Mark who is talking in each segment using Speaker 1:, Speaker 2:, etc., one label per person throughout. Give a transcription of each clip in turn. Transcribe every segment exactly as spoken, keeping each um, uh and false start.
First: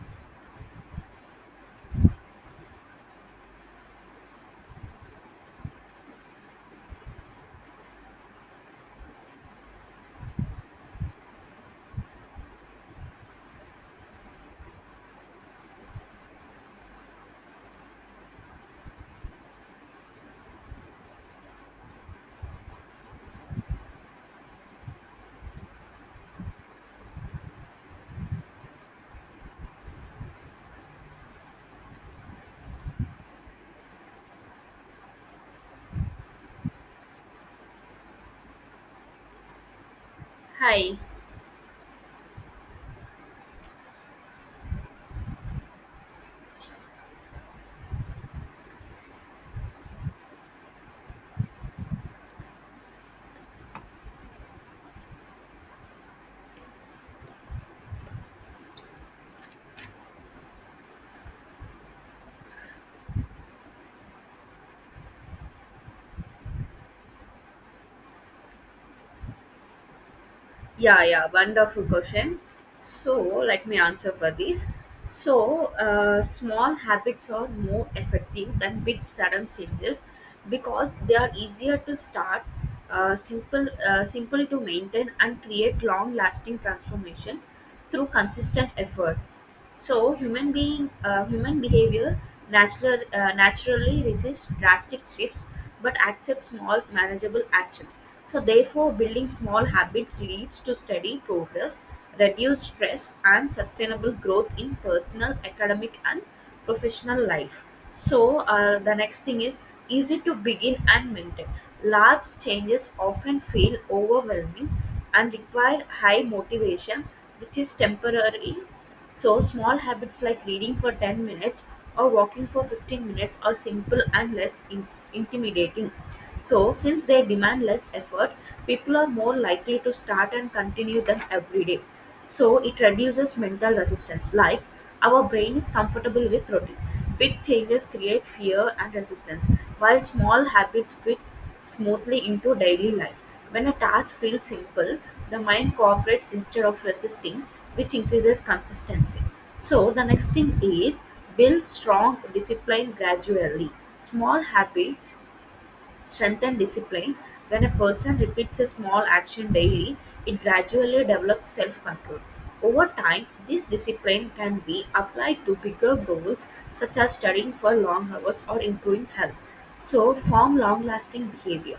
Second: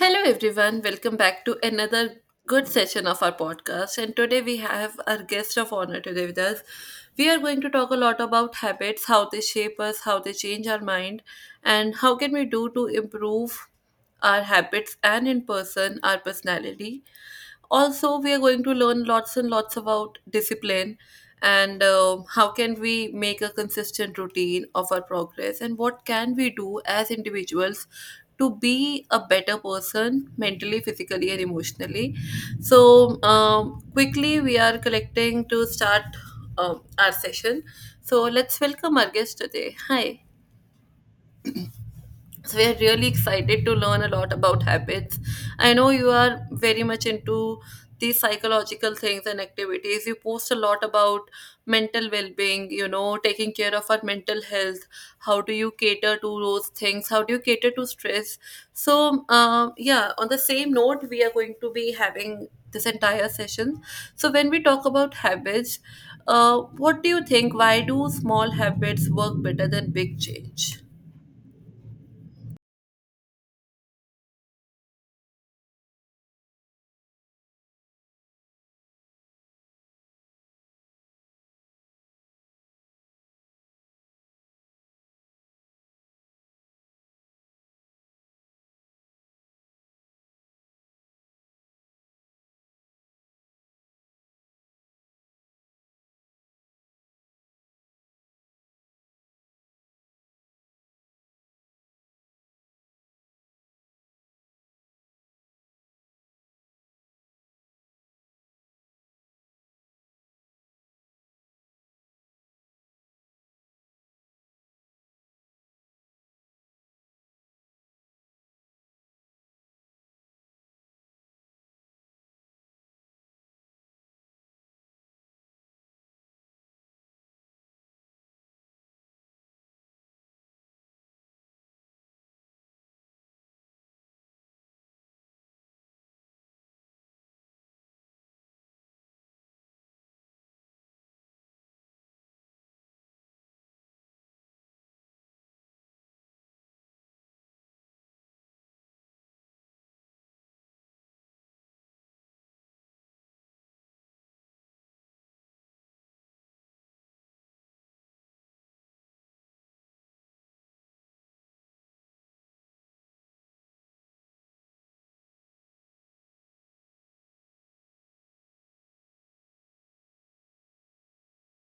Speaker 1: Hello, everyone. Welcome back to another good session of our podcast. And today we have our guest of honor today with us. We are going to talk a lot about habits, how they shape us, how they change our mind, and how can we do to improve our habits and in person our personality. Also, we are going to learn lots and lots about discipline, and um, how can we make a consistent routine of our progress and what can we do as individuals to be a better person mentally, physically, and emotionally. So um, quickly, we are collecting to start um, our session. So let's welcome our guest today. Hi.
Speaker 2: Hi.
Speaker 1: So we are really excited to learn a lot about habits. I know you are very much into these psychological things and activities. You post a lot about mental well-being, you know, taking care of our mental health. How do you cater to those things? How do you cater to stress? So, um, yeah, on the same note, we are going to be having this entire session. So when we talk about habits, uh, what do you think? Why do small habits work better than big change?
Speaker 2: Yeah, yeah, wonderful question. So, let me answer for this. So, uh, small habits are more effective than big sudden changes because they are easier to start, uh, simple, uh, simple to maintain, and create long-lasting transformation through consistent effort. So human being, uh, human behavior natural, uh, naturally resists drastic shifts, but accepts small, manageable actions. So therefore, building small habits leads to steady progress, reduced stress, and sustainable growth in personal, academic, and professional life. So uh, the next thing is easy to begin and maintain. Large changes often feel overwhelming and require high motivation, which is temporary. So small habits like reading for ten minutes or walking for fifteen minutes are simple and less in- intimidating. So since they demand less effort, people are more likely to start and continue them every day. So it reduces mental resistance. Like, our brain is comfortable with routine. Big changes create fear and resistance, while small habits fit smoothly into daily life. When a task feels simple, the mind cooperates instead of resisting, which increases consistency. So the next thing is build strong discipline gradually. Small habits strengthen discipline. When a person repeats a small action daily, it gradually develops self control. Over time, this discipline can be applied to bigger goals such as studying for long hours or improving health. So form long lasting behavior.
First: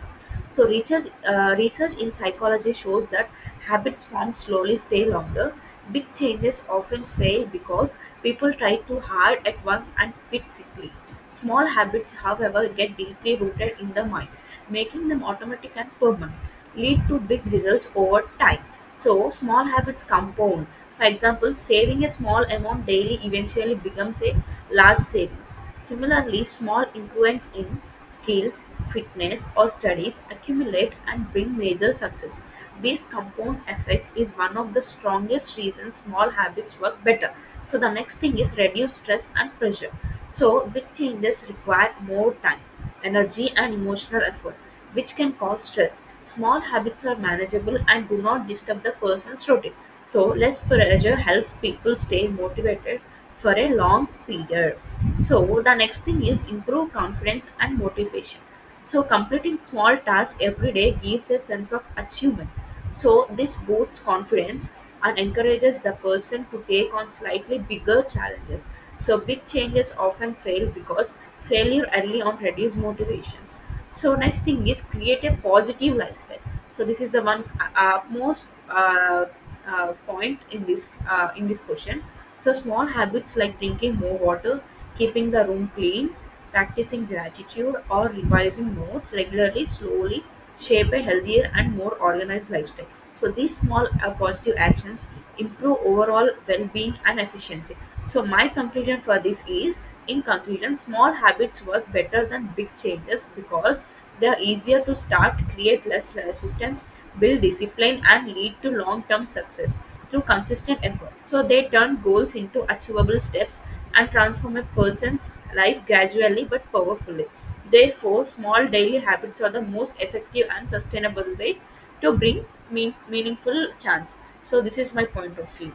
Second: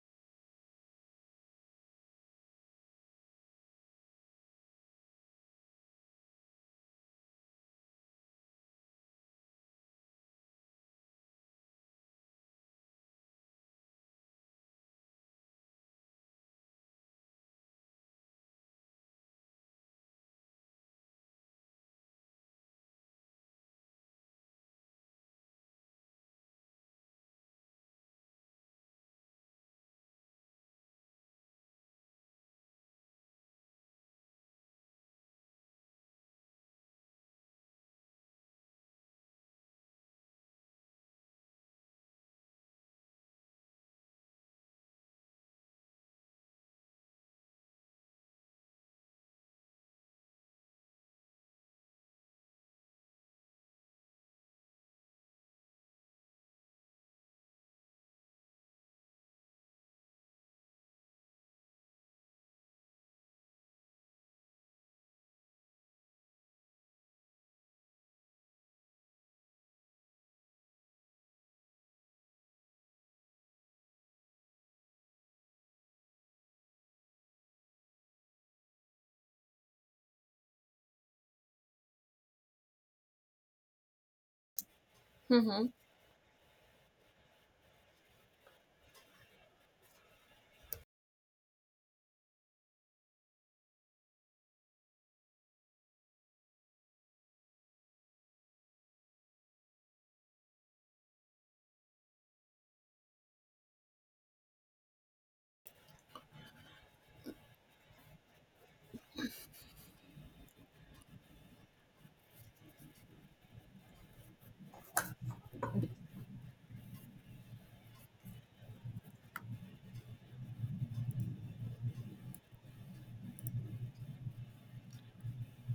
Speaker 2: So research uh, research in psychology shows that habits formed slowly stay longer. Big changes often fail because people try too hard at once and quit quickly. Small habits, however, get deeply rooted in the mind, making them automatic and permanent, lead to big results over time. So small habits compound. For example, saving a small amount daily eventually becomes a large savings. Similarly, small improvements in skills, fitness, or studies accumulate and bring major success. This compound effect is one of the strongest reasons small habits work better. So the next thing is reduce stress and pressure. So big changes require more time energy, and emotional effort, which can cause stress. Small habits are manageable and do not disturb the person's routine. So less pressure helps people stay motivated for a long period. So the next thing is improve confidence and motivation. So completing small tasks every day gives a sense of achievement. So this boosts confidence and encourages the person to take on slightly bigger challenges. So big changes often fail because failure early on reduces motivations. So next thing is create a positive lifestyle. So this is the one uh, most uh, uh, point in this uh, in this question. So small habits like drinking more water, keeping the
Speaker 1: Mhm.
Speaker 2: room clean, practicing gratitude, or revising notes regularly, slowly shape a healthier and more organized lifestyle. So these small uh, positive actions improve overall well-being and efficiency. So my conclusion for this is, in conclusion, small habits work better than big changes because they are easier to start, create less resistance, build discipline, and lead to long-term success through consistent effort. So they turn goals into achievable steps and transform a person's life gradually but powerfully. Therefore, small daily habits are the most effective and sustainable way to bring mean- meaningful chance. So this is my point of view.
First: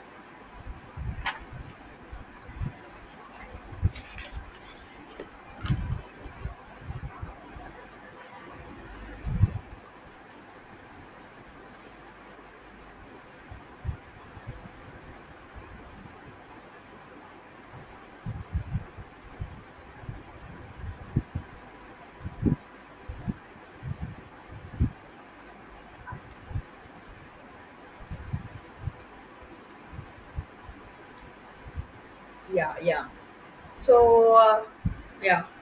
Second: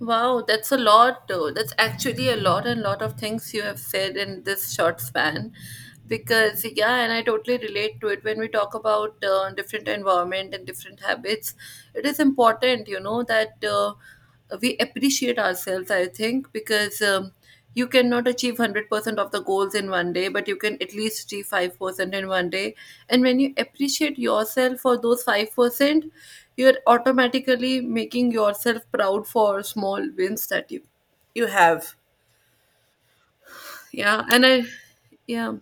Speaker 1: Wow, that's a lot though. That's actually a lot and lot of things you have said in this short span. Because yeah, and I totally relate to it when we talk about uh, different environment and different habits. It is important, you know, that uh, we appreciate ourselves. I think because um, you cannot achieve one hundred percent of the goals in one day, but you can at least achieve five percent in one day, and when you appreciate yourself for those five percent, you're automatically making yourself proud for small wins that you you have.
Speaker 2: Yeah, yeah.
Speaker 1: yeah
Speaker 2: So
Speaker 1: and i
Speaker 2: uh, yeah.
Speaker 1: yeah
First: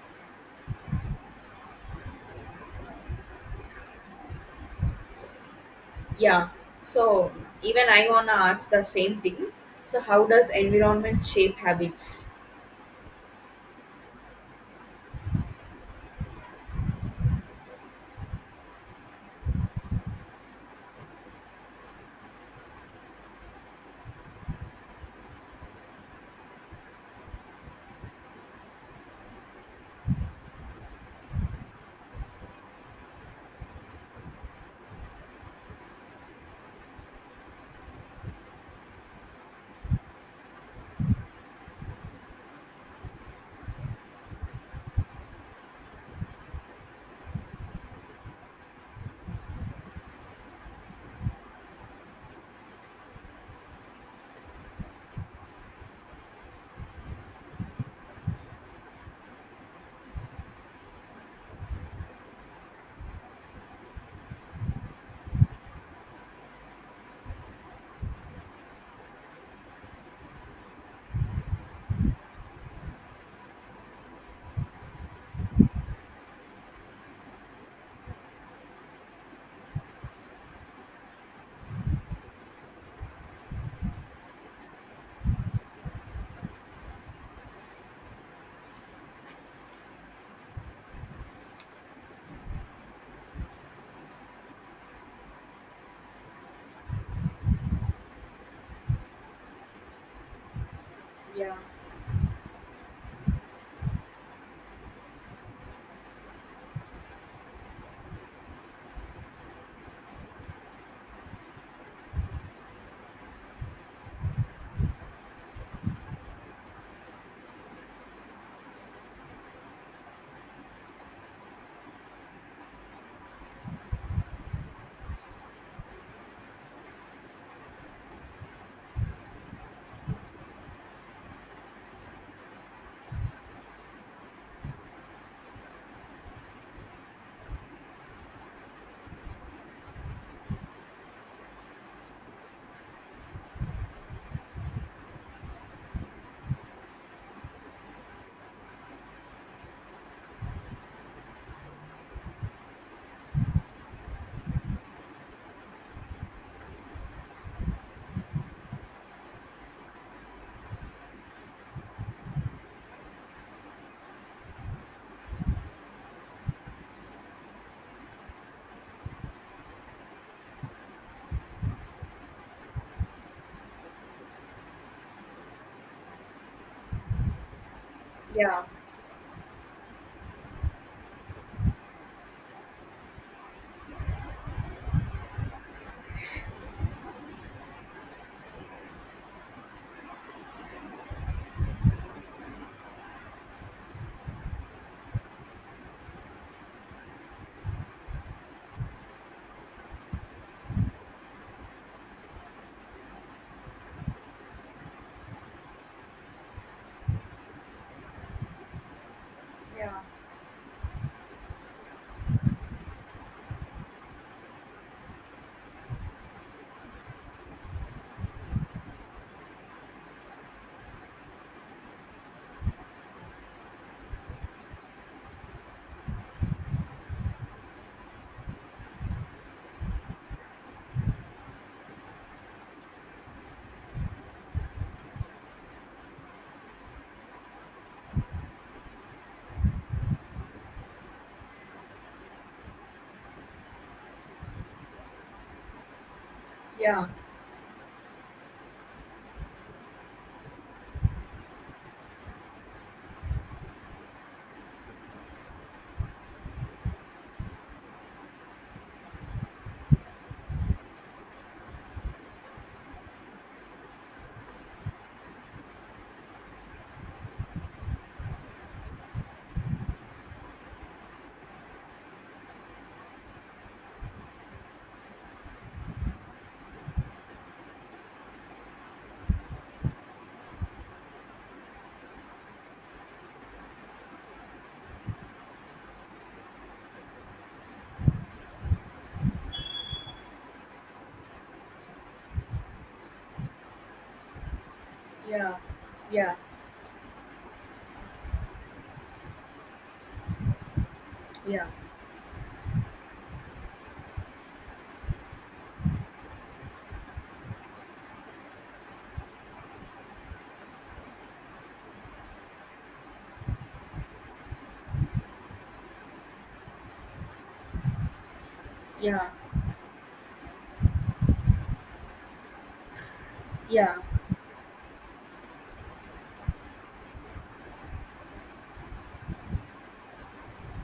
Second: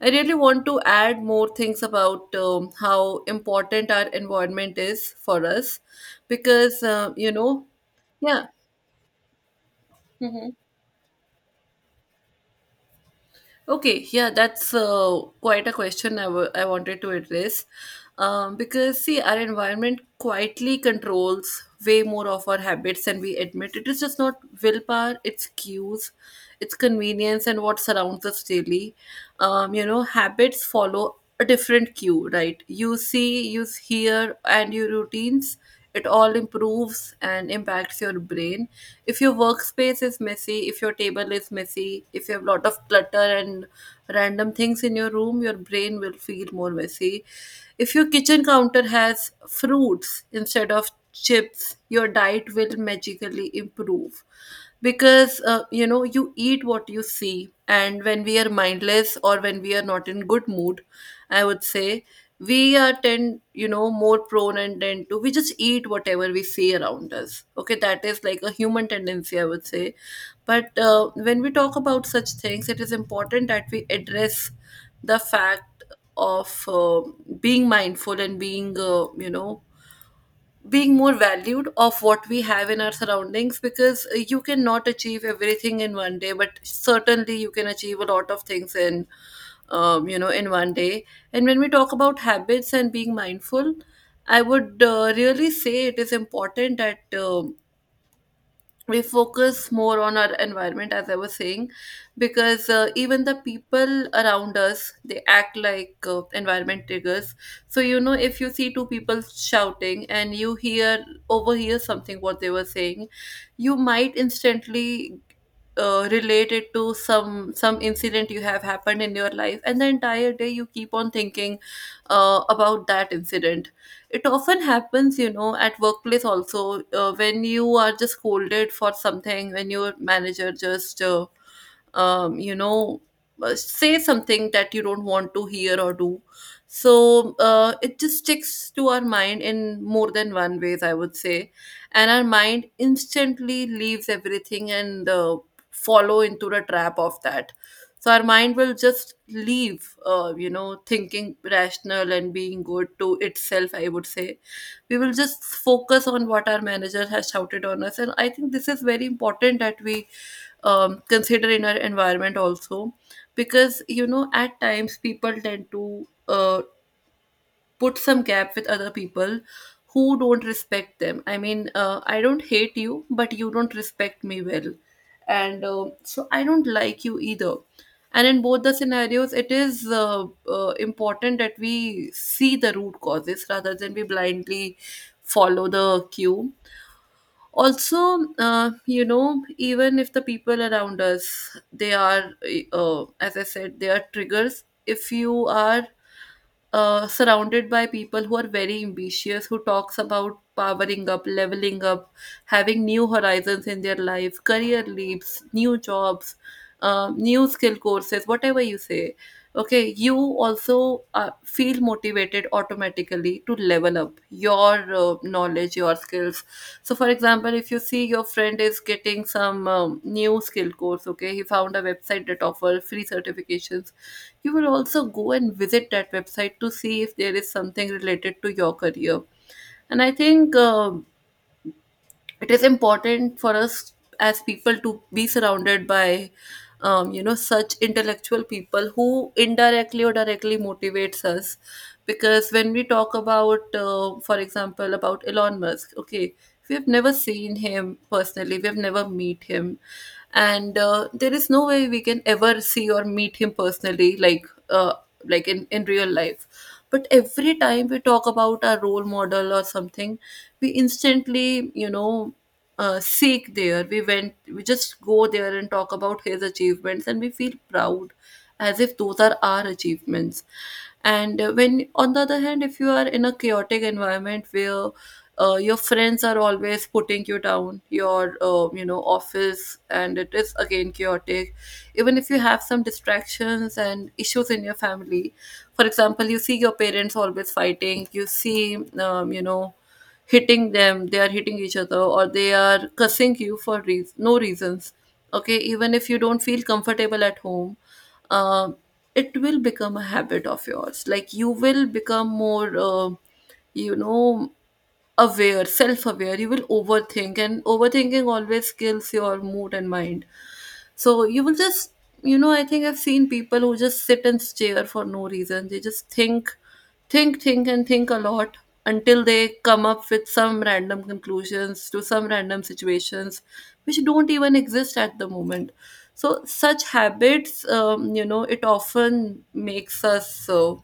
Speaker 1: I really want to add more things about um, how important our environment is for us,
Speaker 2: Yeah.
Speaker 1: because uh, you
Speaker 2: So
Speaker 1: know.
Speaker 2: even I wanna
Speaker 1: Yeah.
Speaker 2: ask the same thing. So how does environment shape habits?
Speaker 1: Okay, yeah, that's uh, quite a question I wa- I wanted to address. Um, because, see, our environment quietly controls way more of our habits than we admit. It is just not willpower, it's cues, it's convenience, and what surrounds us daily. Um, you know, habits follow a different cue, right? You see, you hear, and your routines, it all improves and impacts your brain. If your workspace is messy, if your table is messy, if you have a lot of clutter and random things in your room, your brain will feel more messy. If your kitchen counter has fruits instead of chips, your diet will magically improve, because uh, you know, you eat what you see. And when we are mindless or when we are not in good mood, I would say, we are tend, you know, more prone, and tend to, we just eat whatever we see around us. Okay, that is like a human tendency, I would say. But uh, when we talk about such things, it is important that we address the fact of uh, being mindful and being uh, you know, being more valued of what we have in our surroundings. Because uh, you cannot achieve everything in one day, but certainly you can achieve a lot of things in, um, you know, in one day. And when we talk about habits and being mindful, I would uh, really say it is important that um we focus more on our environment, as I was
Speaker 2: Yeah.
Speaker 1: saying. Because uh, even the people around us, they act like uh, environment triggers. So you know, if you see two people shouting and you hear, overhear something what they were saying, you might instantly uh, relate it to some some incident you have happened in your life, and the entire day you keep on thinking uh, about that incident. It often happens, you know, at workplace also. Uh, when you are just scolded for something, when your manager just uh, um, you know, uh, say something that you don't want to hear or do. So uh, it just sticks to our mind in more than one ways, I would say. And our mind instantly leaves everything and uh, follow into the trap of that. So our mind will just leave, uh, you know, thinking rational and being good to itself, I would say. We will just focus on what our manager has shouted on us. And I think this is very important that we um, consider in our environment also. Because you know, at times people tend to uh, put some gap with other people who don't respect them. I mean, uh, I don't hate you, but you don't respect me well. And uh, so I don't like you either. And in both
Speaker 2: Yeah.
Speaker 1: the scenarios, it is uh, uh, important that we see the root causes rather than we blindly follow the cue. Also, uh, you know, even if the people around us, they are, uh, as I said, they are triggers. If you are uh, surrounded by people who are very ambitious, who talks about powering up, leveling up, having new horizons in their life, career leaps, new jobs, uh, new skill courses, whatever you say, okay,
Speaker 2: Yeah.
Speaker 1: you also uh, feel motivated automatically to level up your uh, knowledge, your skills. So for example, if you see your friend is getting some, um, new skill course, okay, he found a website that offer free certifications, you will also go and visit that website to see if there is something related to your career. And I think uh, it is important for us as people to be surrounded by, um, you know, such intellectual people who indirectly or directly motivates us. Because when we talk about, uh, for example, about Elon Musk, okay, we have
Speaker 2: Yeah.
Speaker 1: never seen him personally, we have never meet him, and uh, there is no way we can ever see or meet him personally, like uh, like in, in real life. But every time we talk about our role model or something, we instantly, you know, uh, seek there, we went, we just go there and talk about his achievements, and we feel proud as if those are our achievements. And uh, when on the other hand, if you are in a chaotic environment where uh, your friends are always putting you down, your, uh, you know, office, and it is again chaotic, even if you have some distractions and issues in your family. For example, you see your parents always fighting, you see, um, you know, hitting them, they are hitting each other, or they are cussing you for reas no reasons. Okay,
Speaker 2: Yeah.
Speaker 1: even if you
Speaker 2: Yeah.
Speaker 1: don't feel comfortable at home, um, it will become a habit of yours, like you
Speaker 2: Yeah.
Speaker 1: will become more uh, you know, aware, self aware, you will overthink, and overthinking always kills your mood and mind. So you will just, you know, I think I've seen people who just sit and stare for no reason. They just think, think, think, and think a lot, until
Speaker 2: Yeah.
Speaker 1: they come up with some random conclusions to some random situations
Speaker 2: Yeah.
Speaker 1: which don't even exist at the moment. So such habits, um, you know, it often makes us so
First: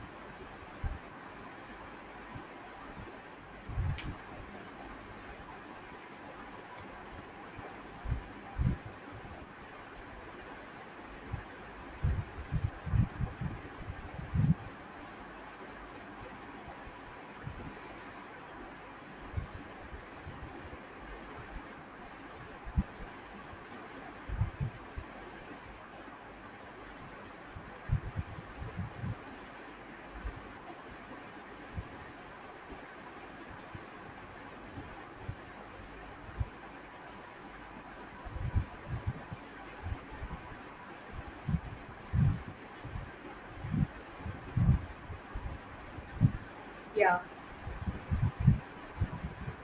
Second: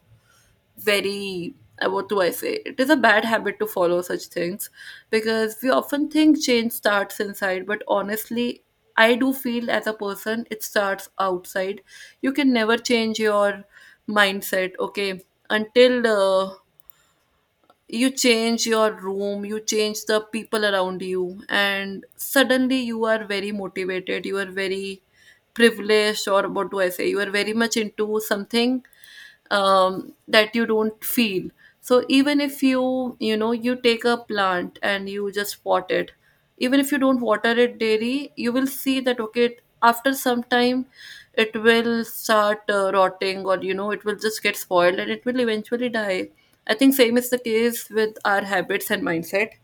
Speaker 1: very, uh, what do I say? It is a bad habit to follow such things, because we often think change starts inside, but honestly, I do feel as a person it starts outside. You can never change your mindset, okay, until uh, you change your room, you change the people around you, and suddenly you are very motivated, you are very privileged, or what do I say, you are very much into something um, that you don't feel. So even if you, you know, you take a plant and you just pot it, even if you don't water it daily, you will see that, okay, it- after some time it will start uh, rotting, or you know, it will just get spoiled and it will eventually die. I think same
Speaker 2: Yeah.
Speaker 1: is the case with our habits and mindset.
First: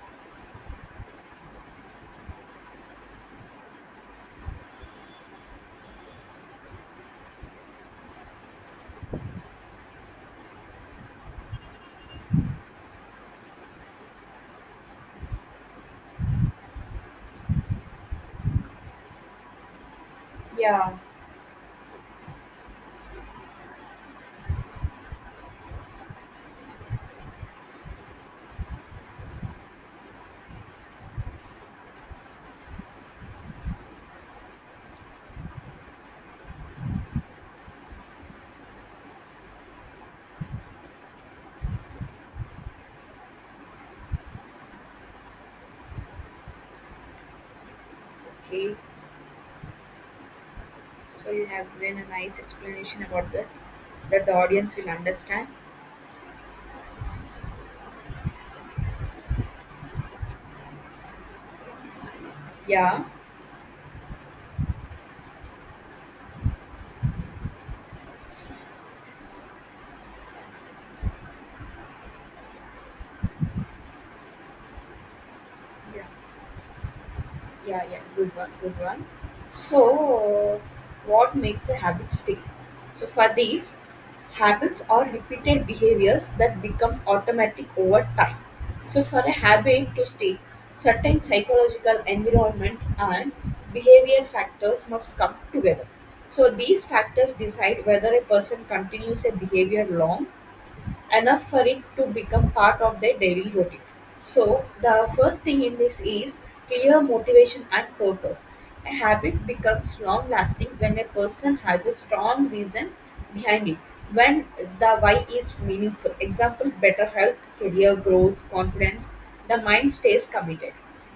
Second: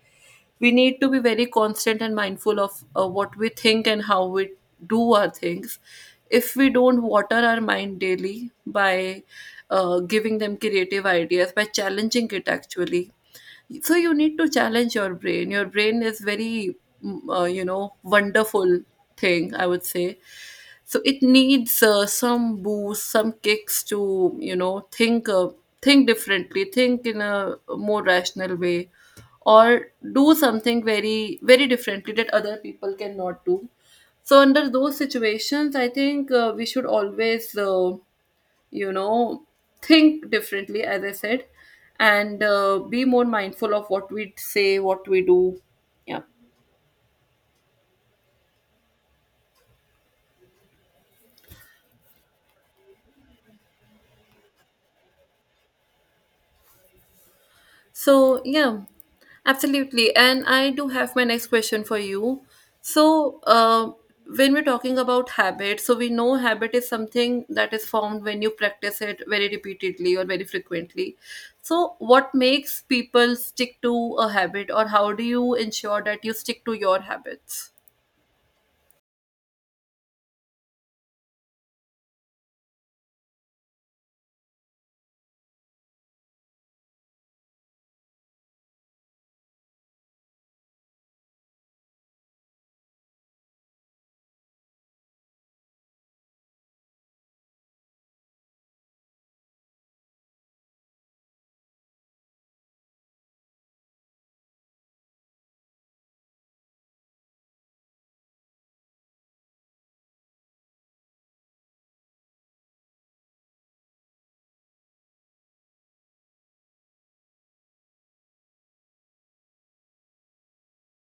Speaker 1: We need to be very constant and mindful of uh, what we think and how we do our things. If we don't water our mind daily by uh, giving them creative ideas, by challenging it actually, so you need to challenge your brain. Your brain is very mm, uh, you know wonderful thing, I would say.
Speaker 2: Yeah.
Speaker 1: So it needs uh, some boost, some kicks to you know think uh, think differently, think in a more rational way, or do something very, very differently that other people cannot do. So under those situations, I think uh, we should always uh, you know think differently, as I said, and uh, be more mindful of what we say, what we do, yeah.
Speaker 2: Okay. So you have given a nice explanation about that that the audience will understand.
Speaker 1: So yeah, absolutely, and I do have my next question for you.
Speaker 2: Yeah.
Speaker 1: So uh, when we're talking about habit, so we know habit is something that is formed when you practice it very repeatedly or very frequently. So what makes people stick to a habit, or how do you ensure
Speaker 2: Yeah.
Speaker 1: that you stick to your habits?
Speaker 2: Yeah, yeah, good one, good one. So, what makes a habit stick? So, for these, habits are repeated behaviors that become automatic over time. So for a habit to stick, certain psychological environment and behavior factors must come together. So these factors decide whether a person continues a behavior long enough for it to become part of their daily routine. So the first thing in this is clear motivation and purpose. A habit becomes long lasting when a person has a strong reason behind it, when the why is meaningful. Example better health, career growth, confidence, the mind stays committed.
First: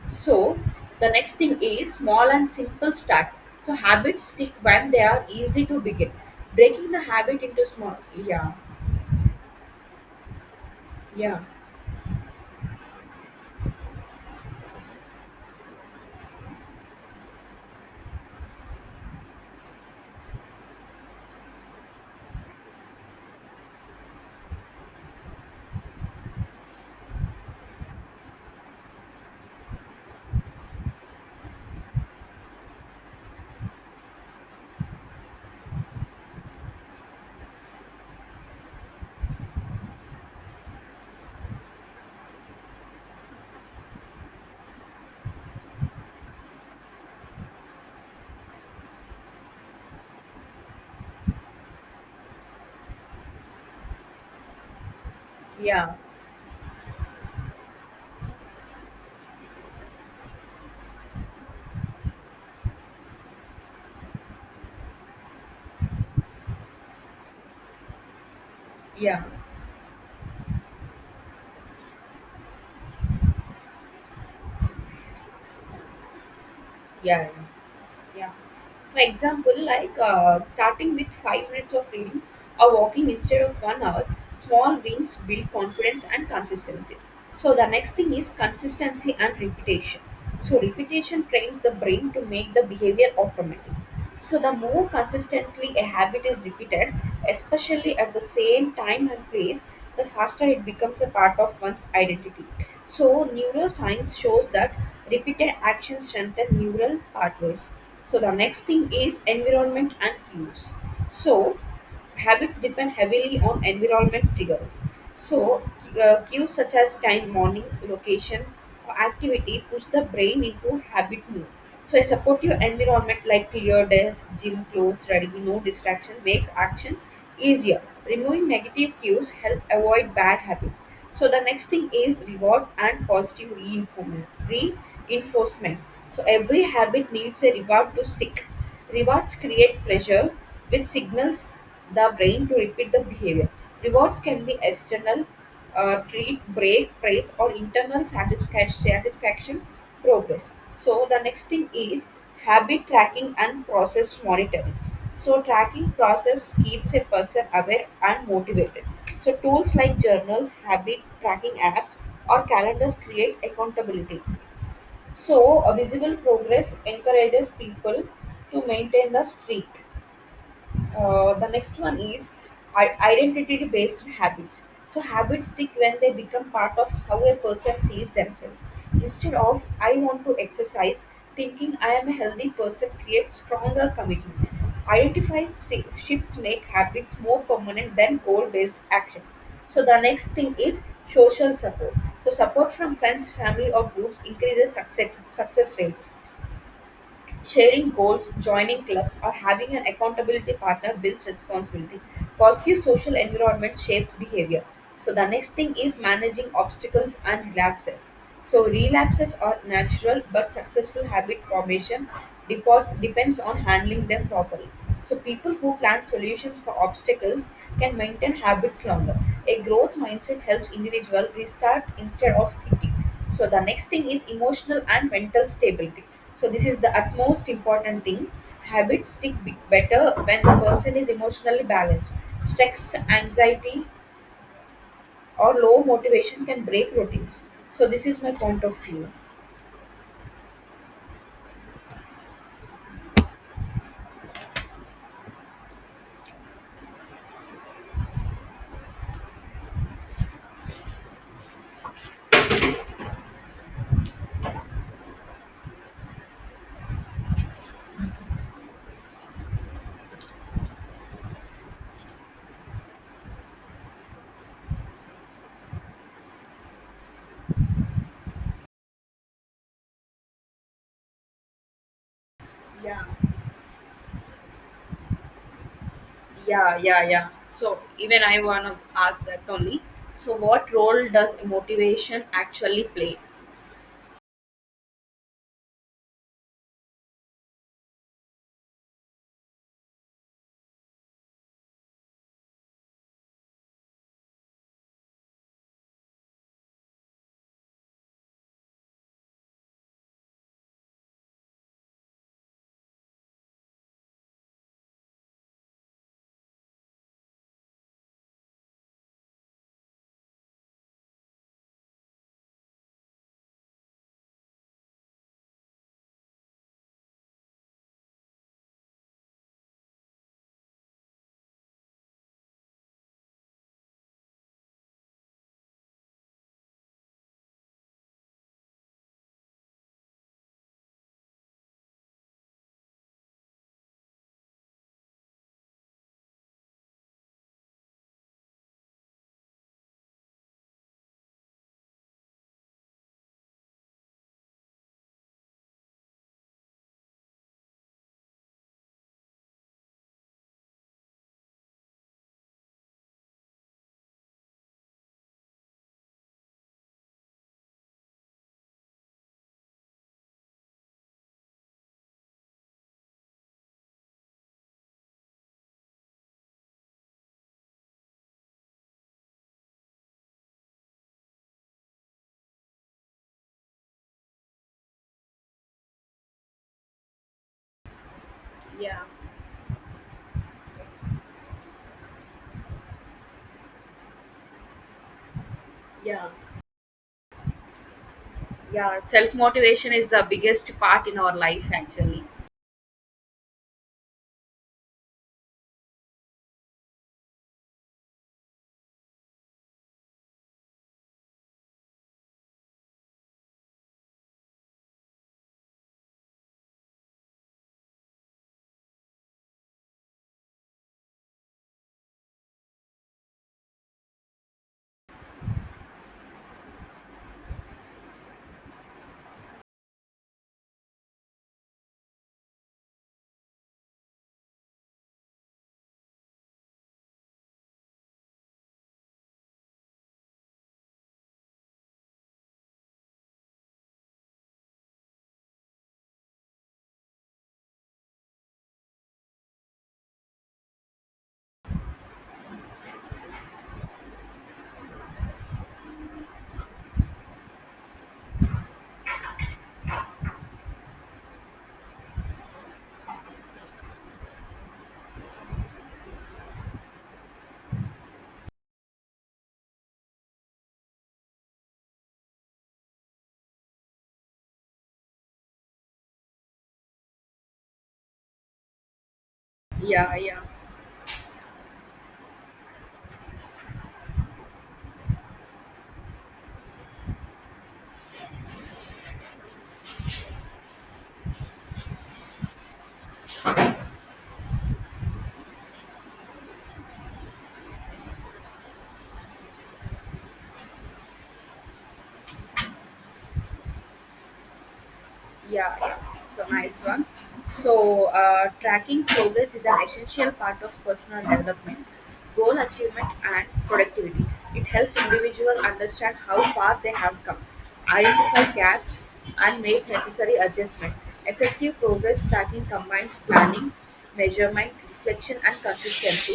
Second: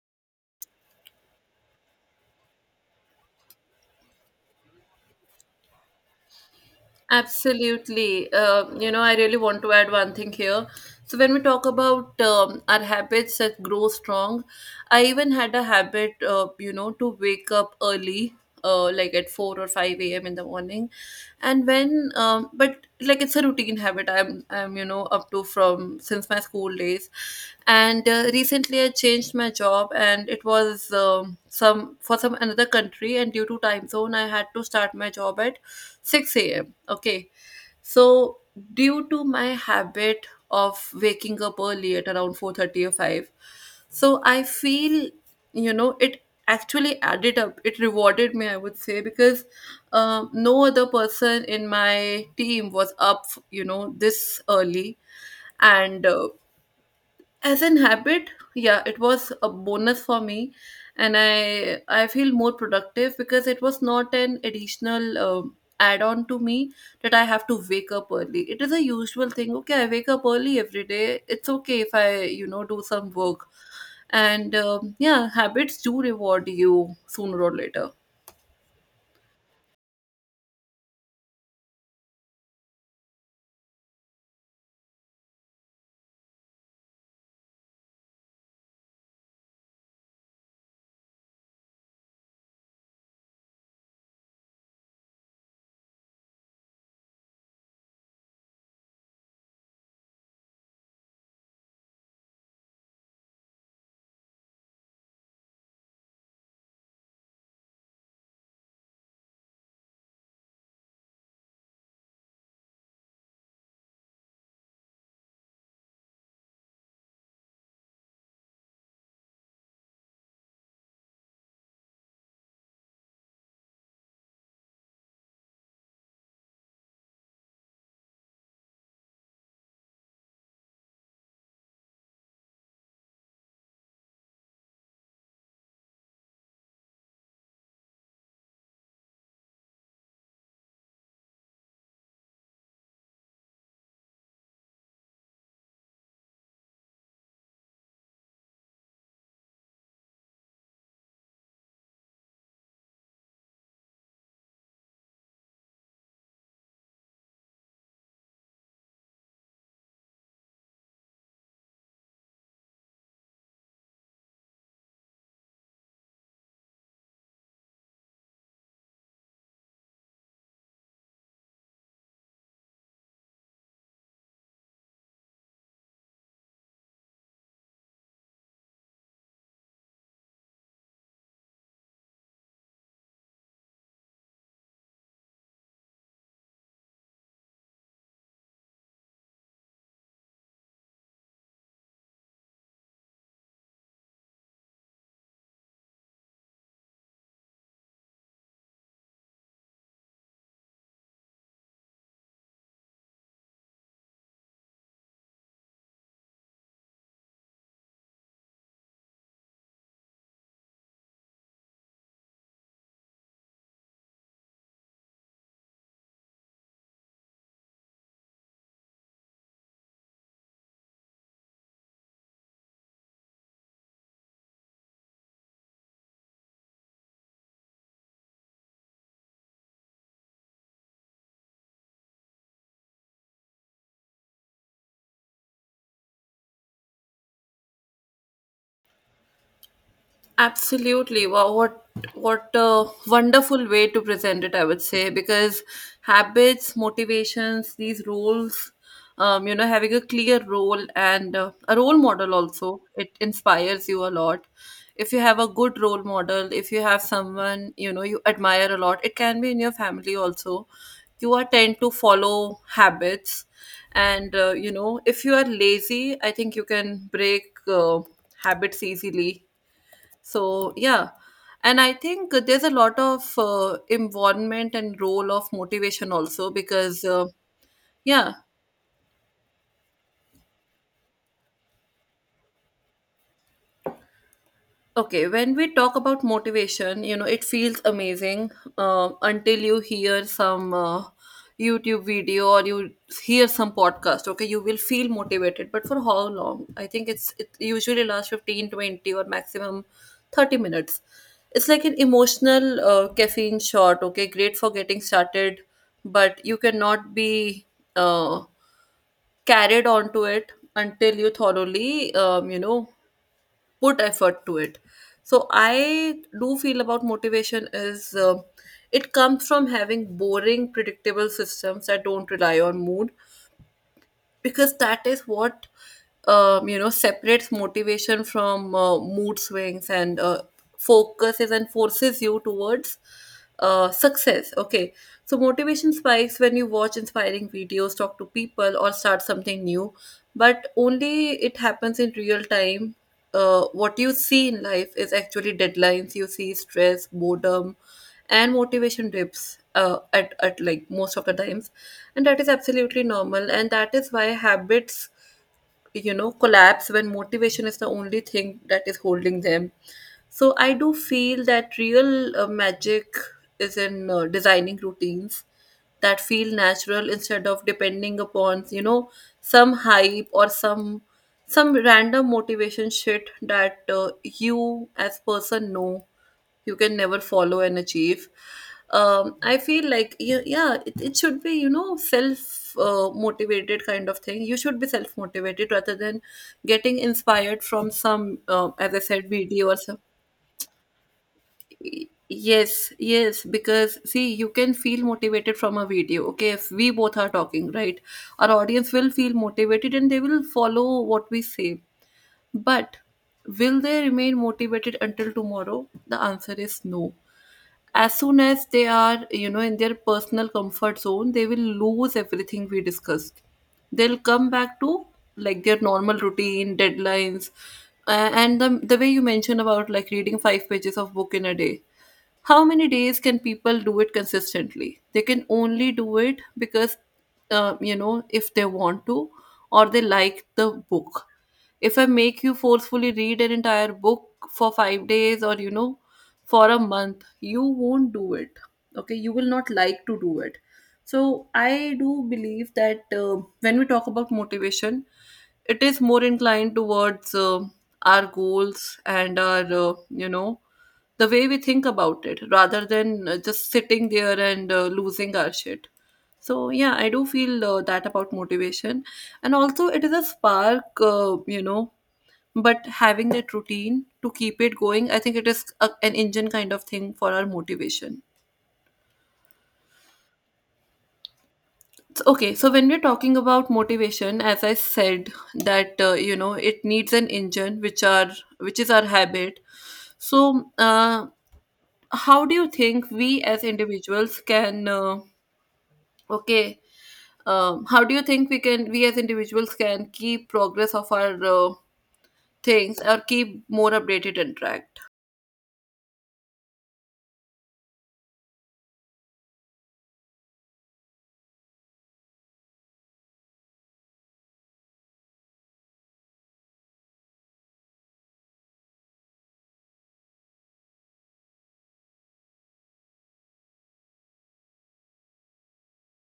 Speaker 2: So the next thing is small and simple start. So habits stick when they are easy to begin. Breaking the habit into small,
Speaker 1: Absolutely.
Speaker 2: yeah,
Speaker 1: Uh, you know, I really want to add one thing here. So, when we
Speaker 2: yeah.
Speaker 1: talk about um, our habits that grow strong, I even had a habit, uh, you know, to wake up early, uh, like at four or five a m in the morning. And when, um, but like it's a routine habit I'm, I'm, you know, up to from since my school days. And uh, recently I changed my job and it was um, some for some another country. And due to time zone, I had to start my job at six a m. Okay. So due to my habit of waking up early at around four thirty or five, so I feel, you know, it actually added up. It rewarded me, I would say, because um, no other person in my team was up, you know, this early.
Speaker 2: Yeah,
Speaker 1: And uh, as an habit, yeah, it was a bonus for me, and i i feel more productive because it was not an additional um, add on to me that I have to wake up early. It is a
Speaker 2: yeah,
Speaker 1: usual thing. Okay, I wake up early every day. It's okay if I, you know, do some work. And um, yeah, habits do reward you
Speaker 2: yeah,
Speaker 1: sooner or later.
Speaker 2: yeah. For example, like uh, starting with five minutes of reading or walking instead of one hour, small wins build confidence and consistency. So the next thing is consistency and repetition. So repetition trains the brain to make the behavior automatic. So the more consistently a habit is repeated, especially at the same time and place, the faster it becomes a part of one's identity. So neuroscience shows that repeated actions strengthen neural pathways. So the next thing is environment and cues. So habits depend heavily on environment triggers. So, uh, cues such as time, morning, location, or activity push the brain into habit mode. So a supportive environment like clear desk, gym clothes, ready, no distraction makes action easier. Removing negative cues help avoid bad habits. So the next thing is reward and positive reinforcement. Reinforcement. So every habit needs a reward to stick. Rewards create pressure, which signals the brain to repeat the behavior. Rewards can be external, uh, treat, break, praise, or internal satisfaction, satisfaction progress. So the next thing is habit tracking and process monitoring. So tracking process keeps a person aware and motivated. So tools like journals, habit tracking apps, or calendars create accountability. So a visible progress encourages people to maintain the streak. Uh, the next one is identity based habits. So habits stick when they become part of how a person sees themselves. Instead of I want to exercise, thinking I am a healthy person creates stronger commitment. Identify shifts make habits more permanent than goal based actions. So the next thing is social support. So support from friends, family, or groups increases success, success rates. Sharing goals, joining clubs, or having an accountability partner builds responsibility. Positive social environment shapes behavior. So the next thing is managing obstacles and relapses. So relapses are natural, but successful habit formation depot- depends on handling them properly. So people who plan solutions for obstacles can maintain habits longer. A growth mindset helps individual restart instead of quitting. So the next thing is emotional and mental stability. So this is the utmost important thing. Habits stick b- better when the person is emotionally balanced. Stress, anxiety, or low motivation can break routines. So this is my point of view.
Speaker 1: Absolutely. Wow, what what a wonderful way to present it, I would say, because habits, motivations, these roles, um, you know, having a clear role and uh, a role model also, it inspires you a lot. If you have a good role model, if you have someone, you know, you admire a lot, it can be in your family also. You are tend to follow habits. And, uh, you know, if you are lazy, I think you can break uh, habits easily. So yeah, and I think there's a lot
Speaker 2: Yeah,
Speaker 1: of uh, involvement and role of motivation also
Speaker 2: yeah,
Speaker 1: because
Speaker 2: yeah,
Speaker 1: uh,
Speaker 2: yeah. So even
Speaker 1: yeah.
Speaker 2: I wanna ask that only. So what role does motivation actually play?
Speaker 1: Okay, when we talk about motivation, you know, it feels amazing uh, until you hear some uh, YouTube video or you hear some podcast. Okay, you will feel motivated, but for how long? I think it's it usually lasts fifteen, twenty, or maximum thirty minutes. It's like an emotional uh, caffeine shot, okay, great for getting started, but you cannot be uh, carried onto it until you thoroughly, um, you know, put effort to it. So I do feel about motivation is uh, it comes from having boring predictable systems that don't rely on mood, because that is what um, you know separates motivation from uh, mood swings and uh, focuses and forces you towards uh, success. Okay, so motivation spikes when you watch inspiring videos, talk to people, or start something new, but only it happens in real time. Uh, what you see in life is actually deadlines, you see stress, boredom, and motivation dips uh, at, at like most of the times, and that is absolutely normal. And that is why habits, you know, collapse when motivation is the only thing that is holding them. So I do feel that real uh, magic is in uh, designing routines that feel natural instead of depending upon, you know, some hype or some some random motivation shit that uh, you as person know you can never follow and achieve.
Speaker 2: Yeah,
Speaker 1: um, I feel like, yeah, yeah it, it should be, you know, self uh, motivated kind of thing. You should be self motivated rather than
Speaker 2: yeah,
Speaker 1: getting inspired from some uh, as I
Speaker 2: yeah.
Speaker 1: said
Speaker 2: Self
Speaker 1: video or
Speaker 2: motivation
Speaker 1: some.
Speaker 2: is the biggest part in our life actually.
Speaker 1: Yes, yes, because see, you can feel motivated from a video, okay? If we both are talking, right, our audience will feel motivated and they will follow what we say, but will they remain motivated until tomorrow? The answer is no. As soon as they are, you know, in their personal comfort zone, they will lose everything we discussed. They'll come back to like their normal routine, deadlines, a- and the, the way you mentioned about like reading five pages of book in a day, how many days can people do it consistently? They can only do it because, uh, you know if they want to, or they like the book. If I make you forcefully read an entire book for five days or you know for a month, you won't do it. Okay, you will not like to do it. So I do believe that uh, when we talk about motivation, it is more inclined towards uh, our goals and our uh, you know the way we think about it rather than uh, just sitting there and uh, losing our shit. So, yeah, I do feel uh, that about motivation. And also, it is a spark, uh, you know, but having that routine to keep it going, I think it is a, an engine kind of thing for our motivation.
Speaker 2: Yeah, yeah.
Speaker 1: So, okay, so when we're talking about motivation, as I said, that uh, you know it needs an engine which are which is our habit. So uh, how do you think we as individuals can uh, okay, um, how do you think we can, we as individuals can keep progress of our uh, things or keep more updated and track?
Speaker 2: Yeah, yeah. So nice one. So uh, tracking progress is an essential part of personal development, goal achievement, and productivity. It helps individuals understand how far they have come, identify gaps, and make necessary adjustment. Effective progress tracking combines planning, measurement, reflection, and consistency.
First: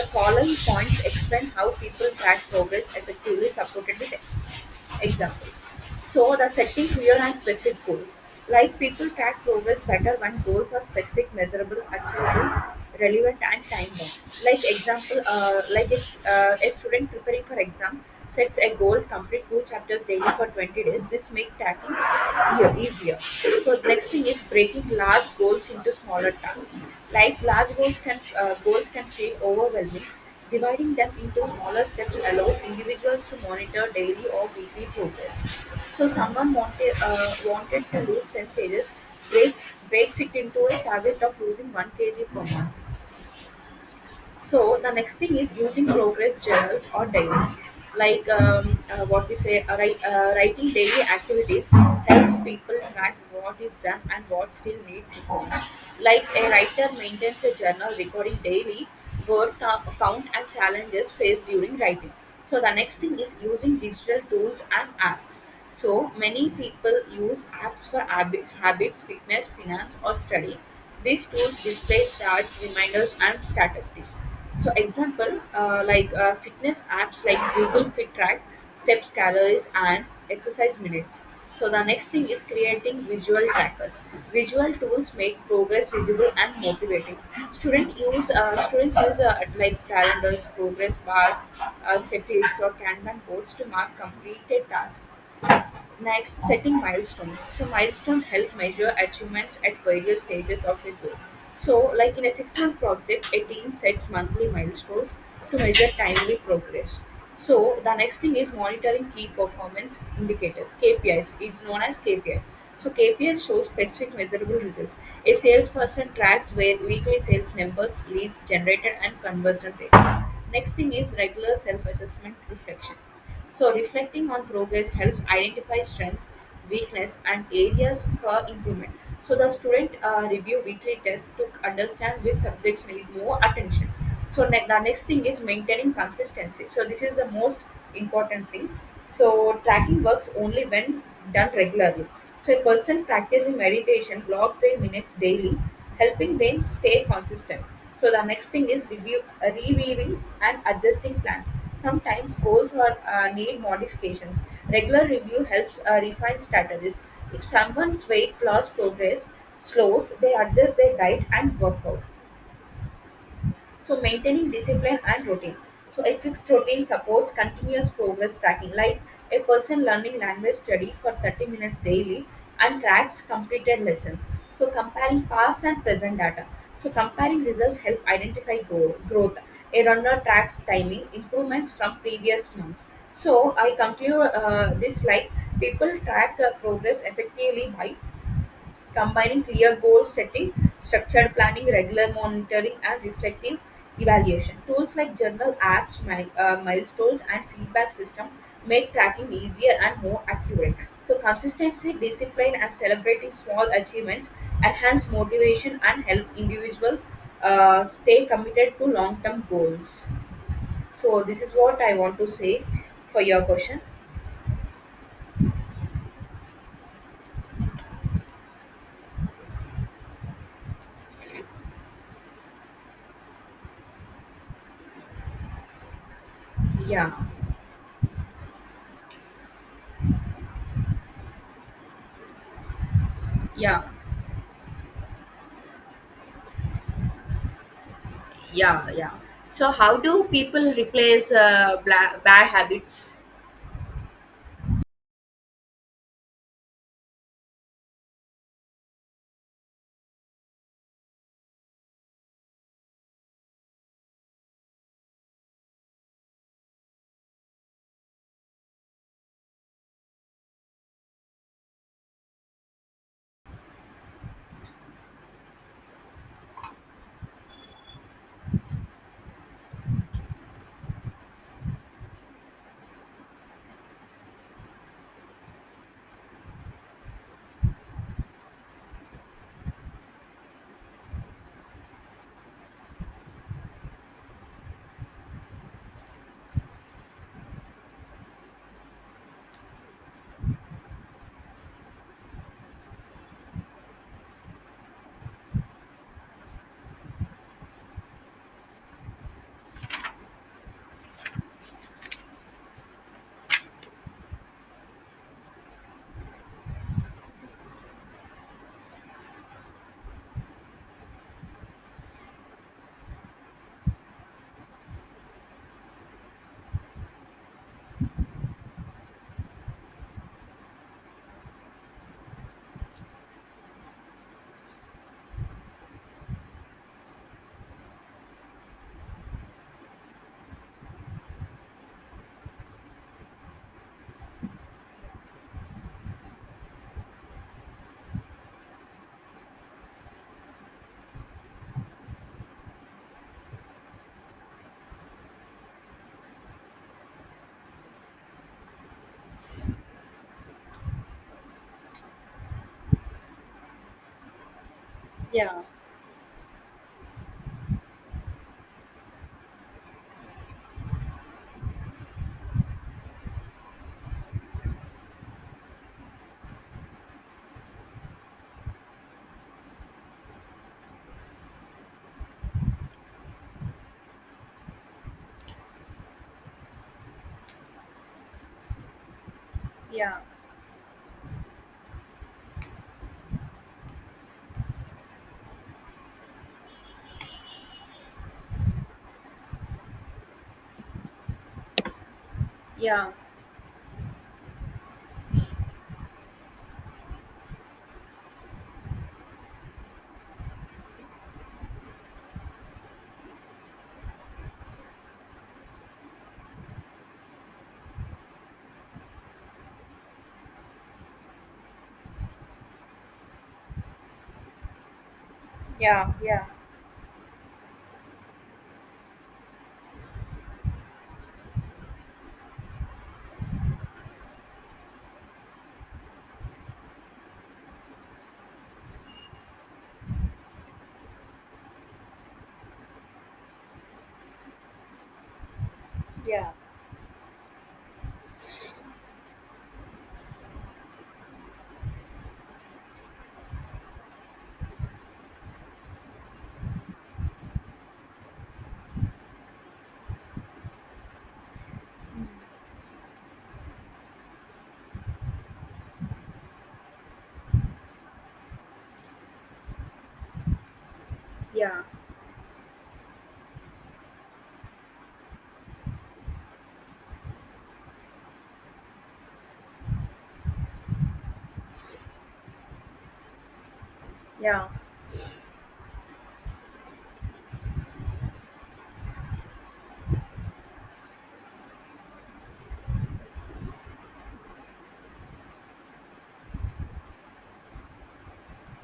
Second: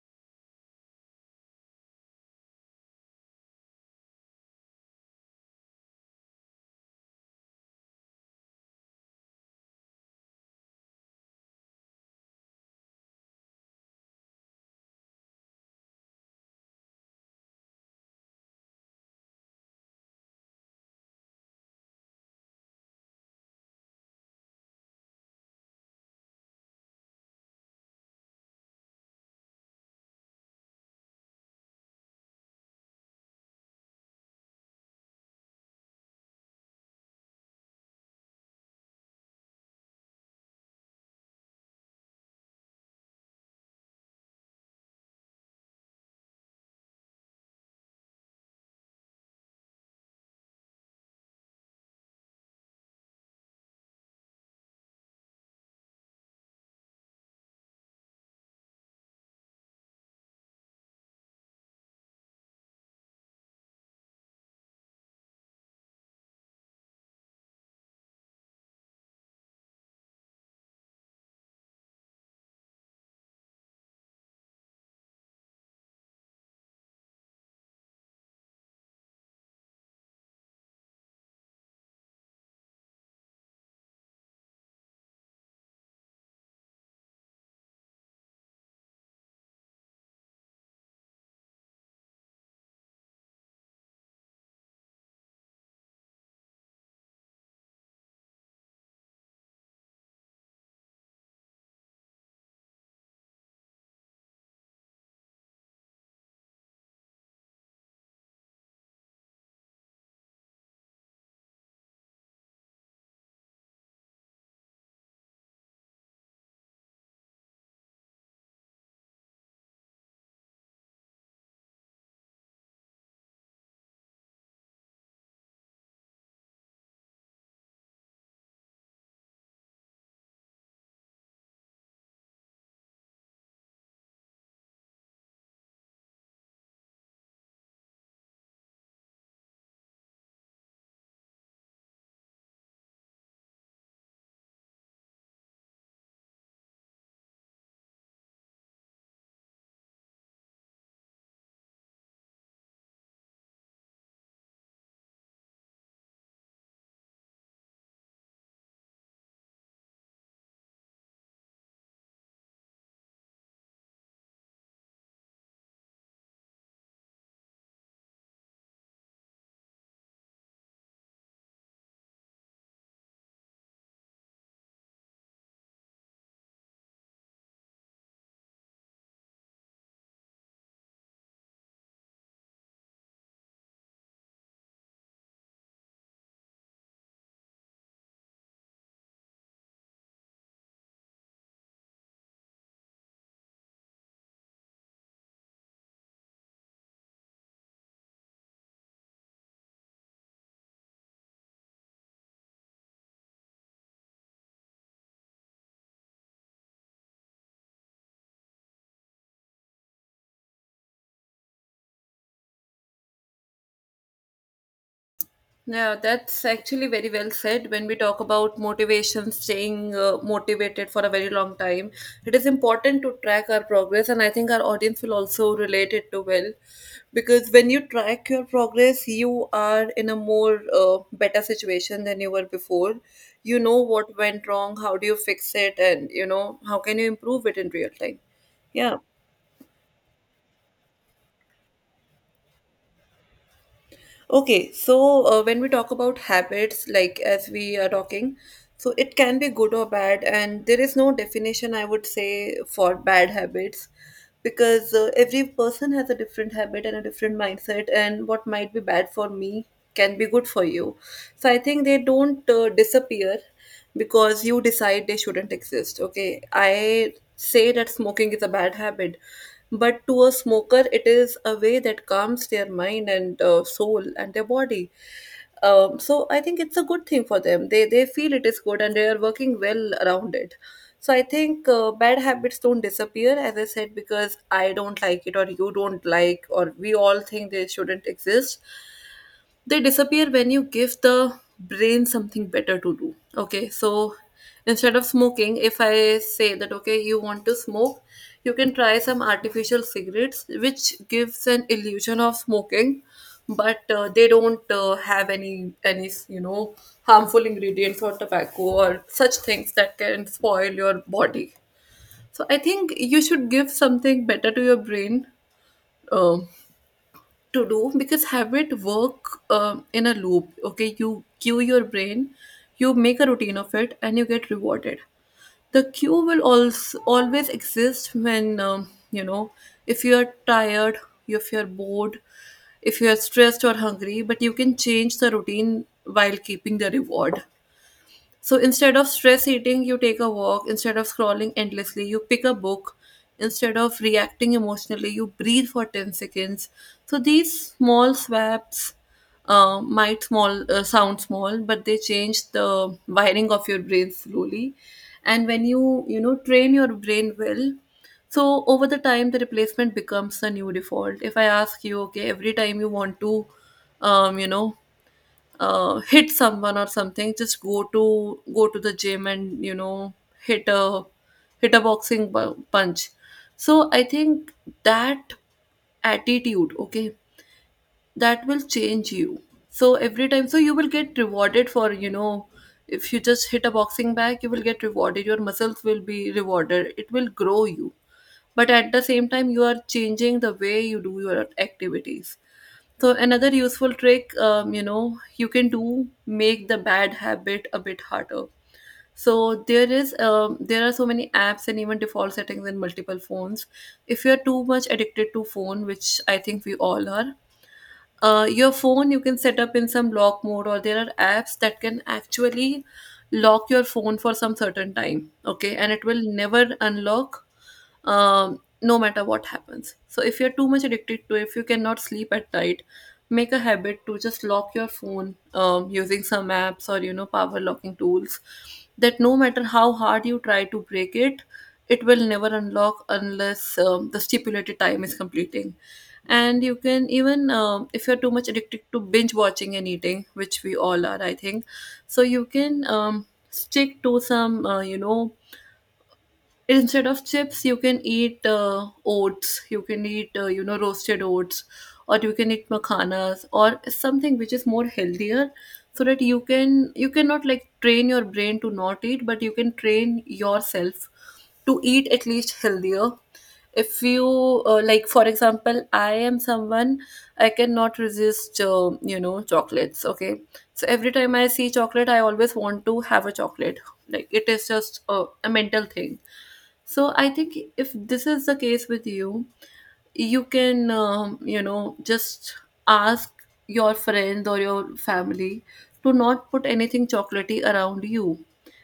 Speaker 2: The following points explain how people track progress effectively supported with example. So the setting clear and specific goals. Like people track progress better when goals are specific, measurable, achievable, relevant, and time bound. Like example, uh, like if uh, a student preparing for exam sets a goal complete two chapters daily for twenty days, this makes tracking ea- easier. So next thing is breaking large goals into smaller tasks. Like large goals can uh, goals can feel overwhelming. Dividing them into smaller steps allows individuals to monitor daily or weekly progress. So someone wanted, uh, wanted to lose ten pages, break, breaks it into a target of losing one kilogram per month. So the next thing is using progress journals or diaries, like um, uh, what we say, uh, write, uh, writing daily activities helps people track what is done and what still needs improvement. Like a writer maintains a journal recording daily work co- count and challenges faced during writing. So the next thing is using digital tools and apps. So many people use apps for habi- habits, fitness, finance, or study, these tools display charts, reminders, and statistics. So, example uh, like uh, fitness apps like Google Fit Track, steps, calories, and exercise minutes. So the next thing is creating visual trackers. Visual tools make progress visible and motivating. Student use uh, students use uh, like calendars, progress bars, uh, checklists, or Kanban boards to mark completed tasks. Next, setting milestones. So milestones help measure achievements at various stages of a goal. So, like in a six-month project, a team sets monthly milestones to measure timely progress. So the next thing is monitoring key performance indicators. KPIs is is known as K P I. So K P Is show specific measurable results. A salesperson tracks where weekly sales numbers, leads generated, and conversion rates. Next thing is regular self-assessment reflection. So reflecting on progress helps identify strengths, weakness, and areas for improvement. So the student uh, review weekly test to understand which subjects need more attention. So ne- the next thing is maintaining consistency. So this is the most important thing. So tracking works only when done regularly. So a person practicing meditation logs their minutes daily, helping them stay consistent. So the next thing is review, uh, reviewing and adjusting plans. Sometimes goals are uh, need modifications. Regular review helps uh, refine strategies. If someone's weight loss progress slows, they adjust their diet and workout. So maintaining discipline and routine. So a fixed routine supports continuous progress tracking, like a person learning language study for thirty minutes daily and tracks completed lessons. So comparing past and present data. So comparing results help identify grow- growth. A runner tracks timing improvements from previous months. So I conclude uh, this, like, people track uh, progress effectively by combining clear goal setting, structured planning, regular monitoring, and reflective evaluation. Tools like journal apps, mi- uh, milestones, and feedback system make tracking easier and more accurate. So consistency, discipline, and celebrating small achievements enhance motivation and help individuals uh, stay committed to long term goals. So this is what I want to say for your question.
Speaker 1: Yeah, that's actually very well said. When we talk about motivation, staying uh, motivated for a very long time, it is important to track our progress, and I think our audience will also relate it to well,
Speaker 2: Yeah,
Speaker 1: because when you track your progress, you are in a more uh, better situation than you were before. You know
Speaker 2: yeah.
Speaker 1: what went wrong, how do you fix it, and you know how can you improve it in real time.
Speaker 2: Yeah,
Speaker 1: Yeah.
Speaker 2: yeah. So how do people replace uh, bla- bad habits?
Speaker 1: Okay, so uh, when we talk about habits, like as we are talking, so it can be good or bad, and there is no definition I would say for bad habits because uh, every person has a different habit and a different mindset, and what might be bad for me can be good for you. So I think they don't uh, disappear because you decide they shouldn't exist. Okay, I say that smoking is a bad habit, but to a smoker, it is a way that calms their mind and uh, soul and their body. Um, so I think it's a good thing for them. They they feel it is good and they are working well around it. So I think uh, bad habits don't disappear, as I said, because I don't like it or you don't like or we all think they shouldn't exist. They disappear when you give the brain something better to do. Okay, so instead of smoking, if I say that okay, you want to smoke, you can try some artificial cigarettes which gives an illusion of smoking, but uh, they don't uh, have any any you know harmful ingredients or tobacco or such things that can spoil your body. So I think you should give something better to your brain um, to do, because habit work um, in a loop. Okay, you cue your brain, you make a routine of it, and you get rewarded. The cue will also always exist when, um, you know, if you are tired, if you are bored, if you are stressed or hungry, but you can change the routine while keeping the reward. So instead of stress eating, you take a walk. Instead of scrolling endlessly, you pick a book. Instead of reacting emotionally, you breathe for ten seconds. So these small swaps uh, might small uh, sound small, but they change the wiring of your brain slowly. And
Speaker 2: Yeah,
Speaker 1: when you you know, train your brain well, so over the time the replacement becomes the new default. If I ask you, okay, every time you want to, um, you know, uh, hit someone or something, just go to go to the gym and you know hit a hit a boxing bu- punch. So I think that attitude, okay, that will change you. So
Speaker 2: yeah,
Speaker 1: every time, so you will get rewarded for, you know, if you just hit a boxing bag, you will get rewarded, your muscles will be rewarded, it will grow you, but at the same time, you are changing the way you do your activities.
Speaker 2: yeah,
Speaker 1: So another useful trick, um, you know, you can do, make the bad habit a bit harder. So there is, um, there are so many apps and even default settings in multiple phones. If you are too much addicted to phone, which I think we all are, uh, your phone you can set up in some lock mode, or there are apps that can actually lock your phone for some certain time, okay, and it
Speaker 2: yeah,
Speaker 1: will
Speaker 2: yeah,
Speaker 1: never unlock, um, no matter what happens. So if you're too much addicted to it, if you cannot sleep at night, make a habit to just lock your phone um, using some apps or you know power locking tools, that no matter how hard you try to break it, it will never unlock unless um, the stipulated time is completing.
Speaker 2: yeah,
Speaker 1: And you can even, um, if you're too much addicted to binge watching and eating, which we all are, I think, so you can um, stick to some uh, you know instead of chips, you can eat uh, oats, you can eat uh, you know roasted oats, or you can eat makhanas or something which is more healthier, so that you can, you cannot like train your brain to not eat, but you can train yourself to
Speaker 2: yeah,
Speaker 1: eat at least healthier. If you uh, like, for example, I am someone, I cannot resist uh, you know chocolates, okay, so every time I see chocolate, I always want to have a chocolate, like it is
Speaker 2: yeah,
Speaker 1: just a, a mental thing. So I think if this is the case with you, you can, um, you know, just ask your friends or your family to not put anything chocolatey around you.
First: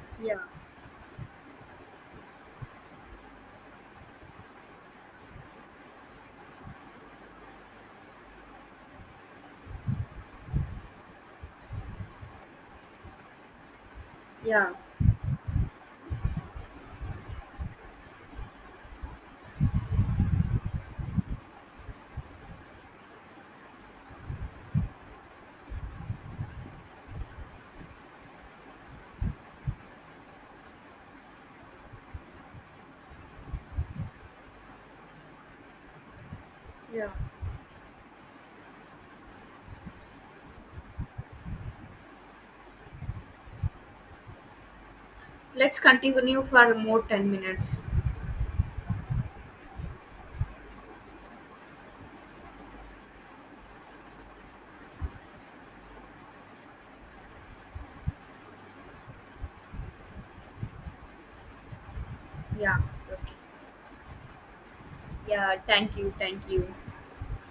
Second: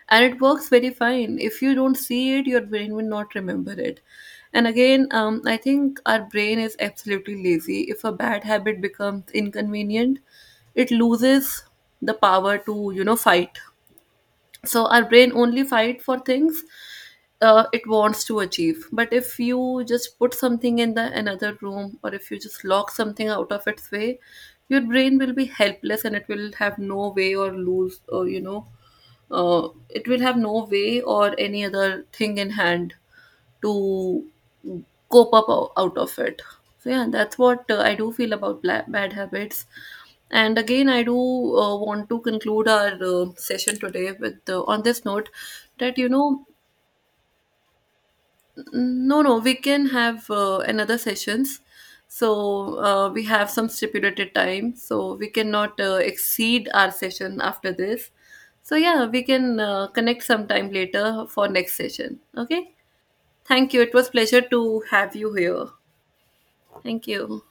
Speaker 1: And
Speaker 2: yeah,
Speaker 1: it works very fine. If you don't see it, your brain will not remember it. And again, um, I think our brain is absolutely lazy. If a bad habit becomes inconvenient, it loses the power to, you know, fight.
Speaker 2: yeah,
Speaker 1: So our brain only fight for things uh, it wants to achieve, but if you just put something in the another room or if you just lock something out of its way, your brain will be helpless and it will have no way or lose or you know uh, it will have no way or any other thing in hand to cope up o- out of it. So yeah,
Speaker 2: yeah.
Speaker 1: that's what uh, I do feel about bla- bad habits. And again, I do uh, want to conclude our uh, session today with uh, on this note
Speaker 2: Let's
Speaker 1: that you
Speaker 2: continue
Speaker 1: know,
Speaker 2: for more ten minutes.
Speaker 1: no, no, we can have uh, another sessions. So uh, we have some stipulated time, so we cannot uh, exceed our session after this. So yeah, we can uh, connect sometime later for next session. Okay.
Speaker 2: Yeah. Okay.
Speaker 1: Thank you. It was pleasure to have you
Speaker 2: Yeah,
Speaker 1: here.
Speaker 2: thank you, thank you.
Speaker 1: Thank you.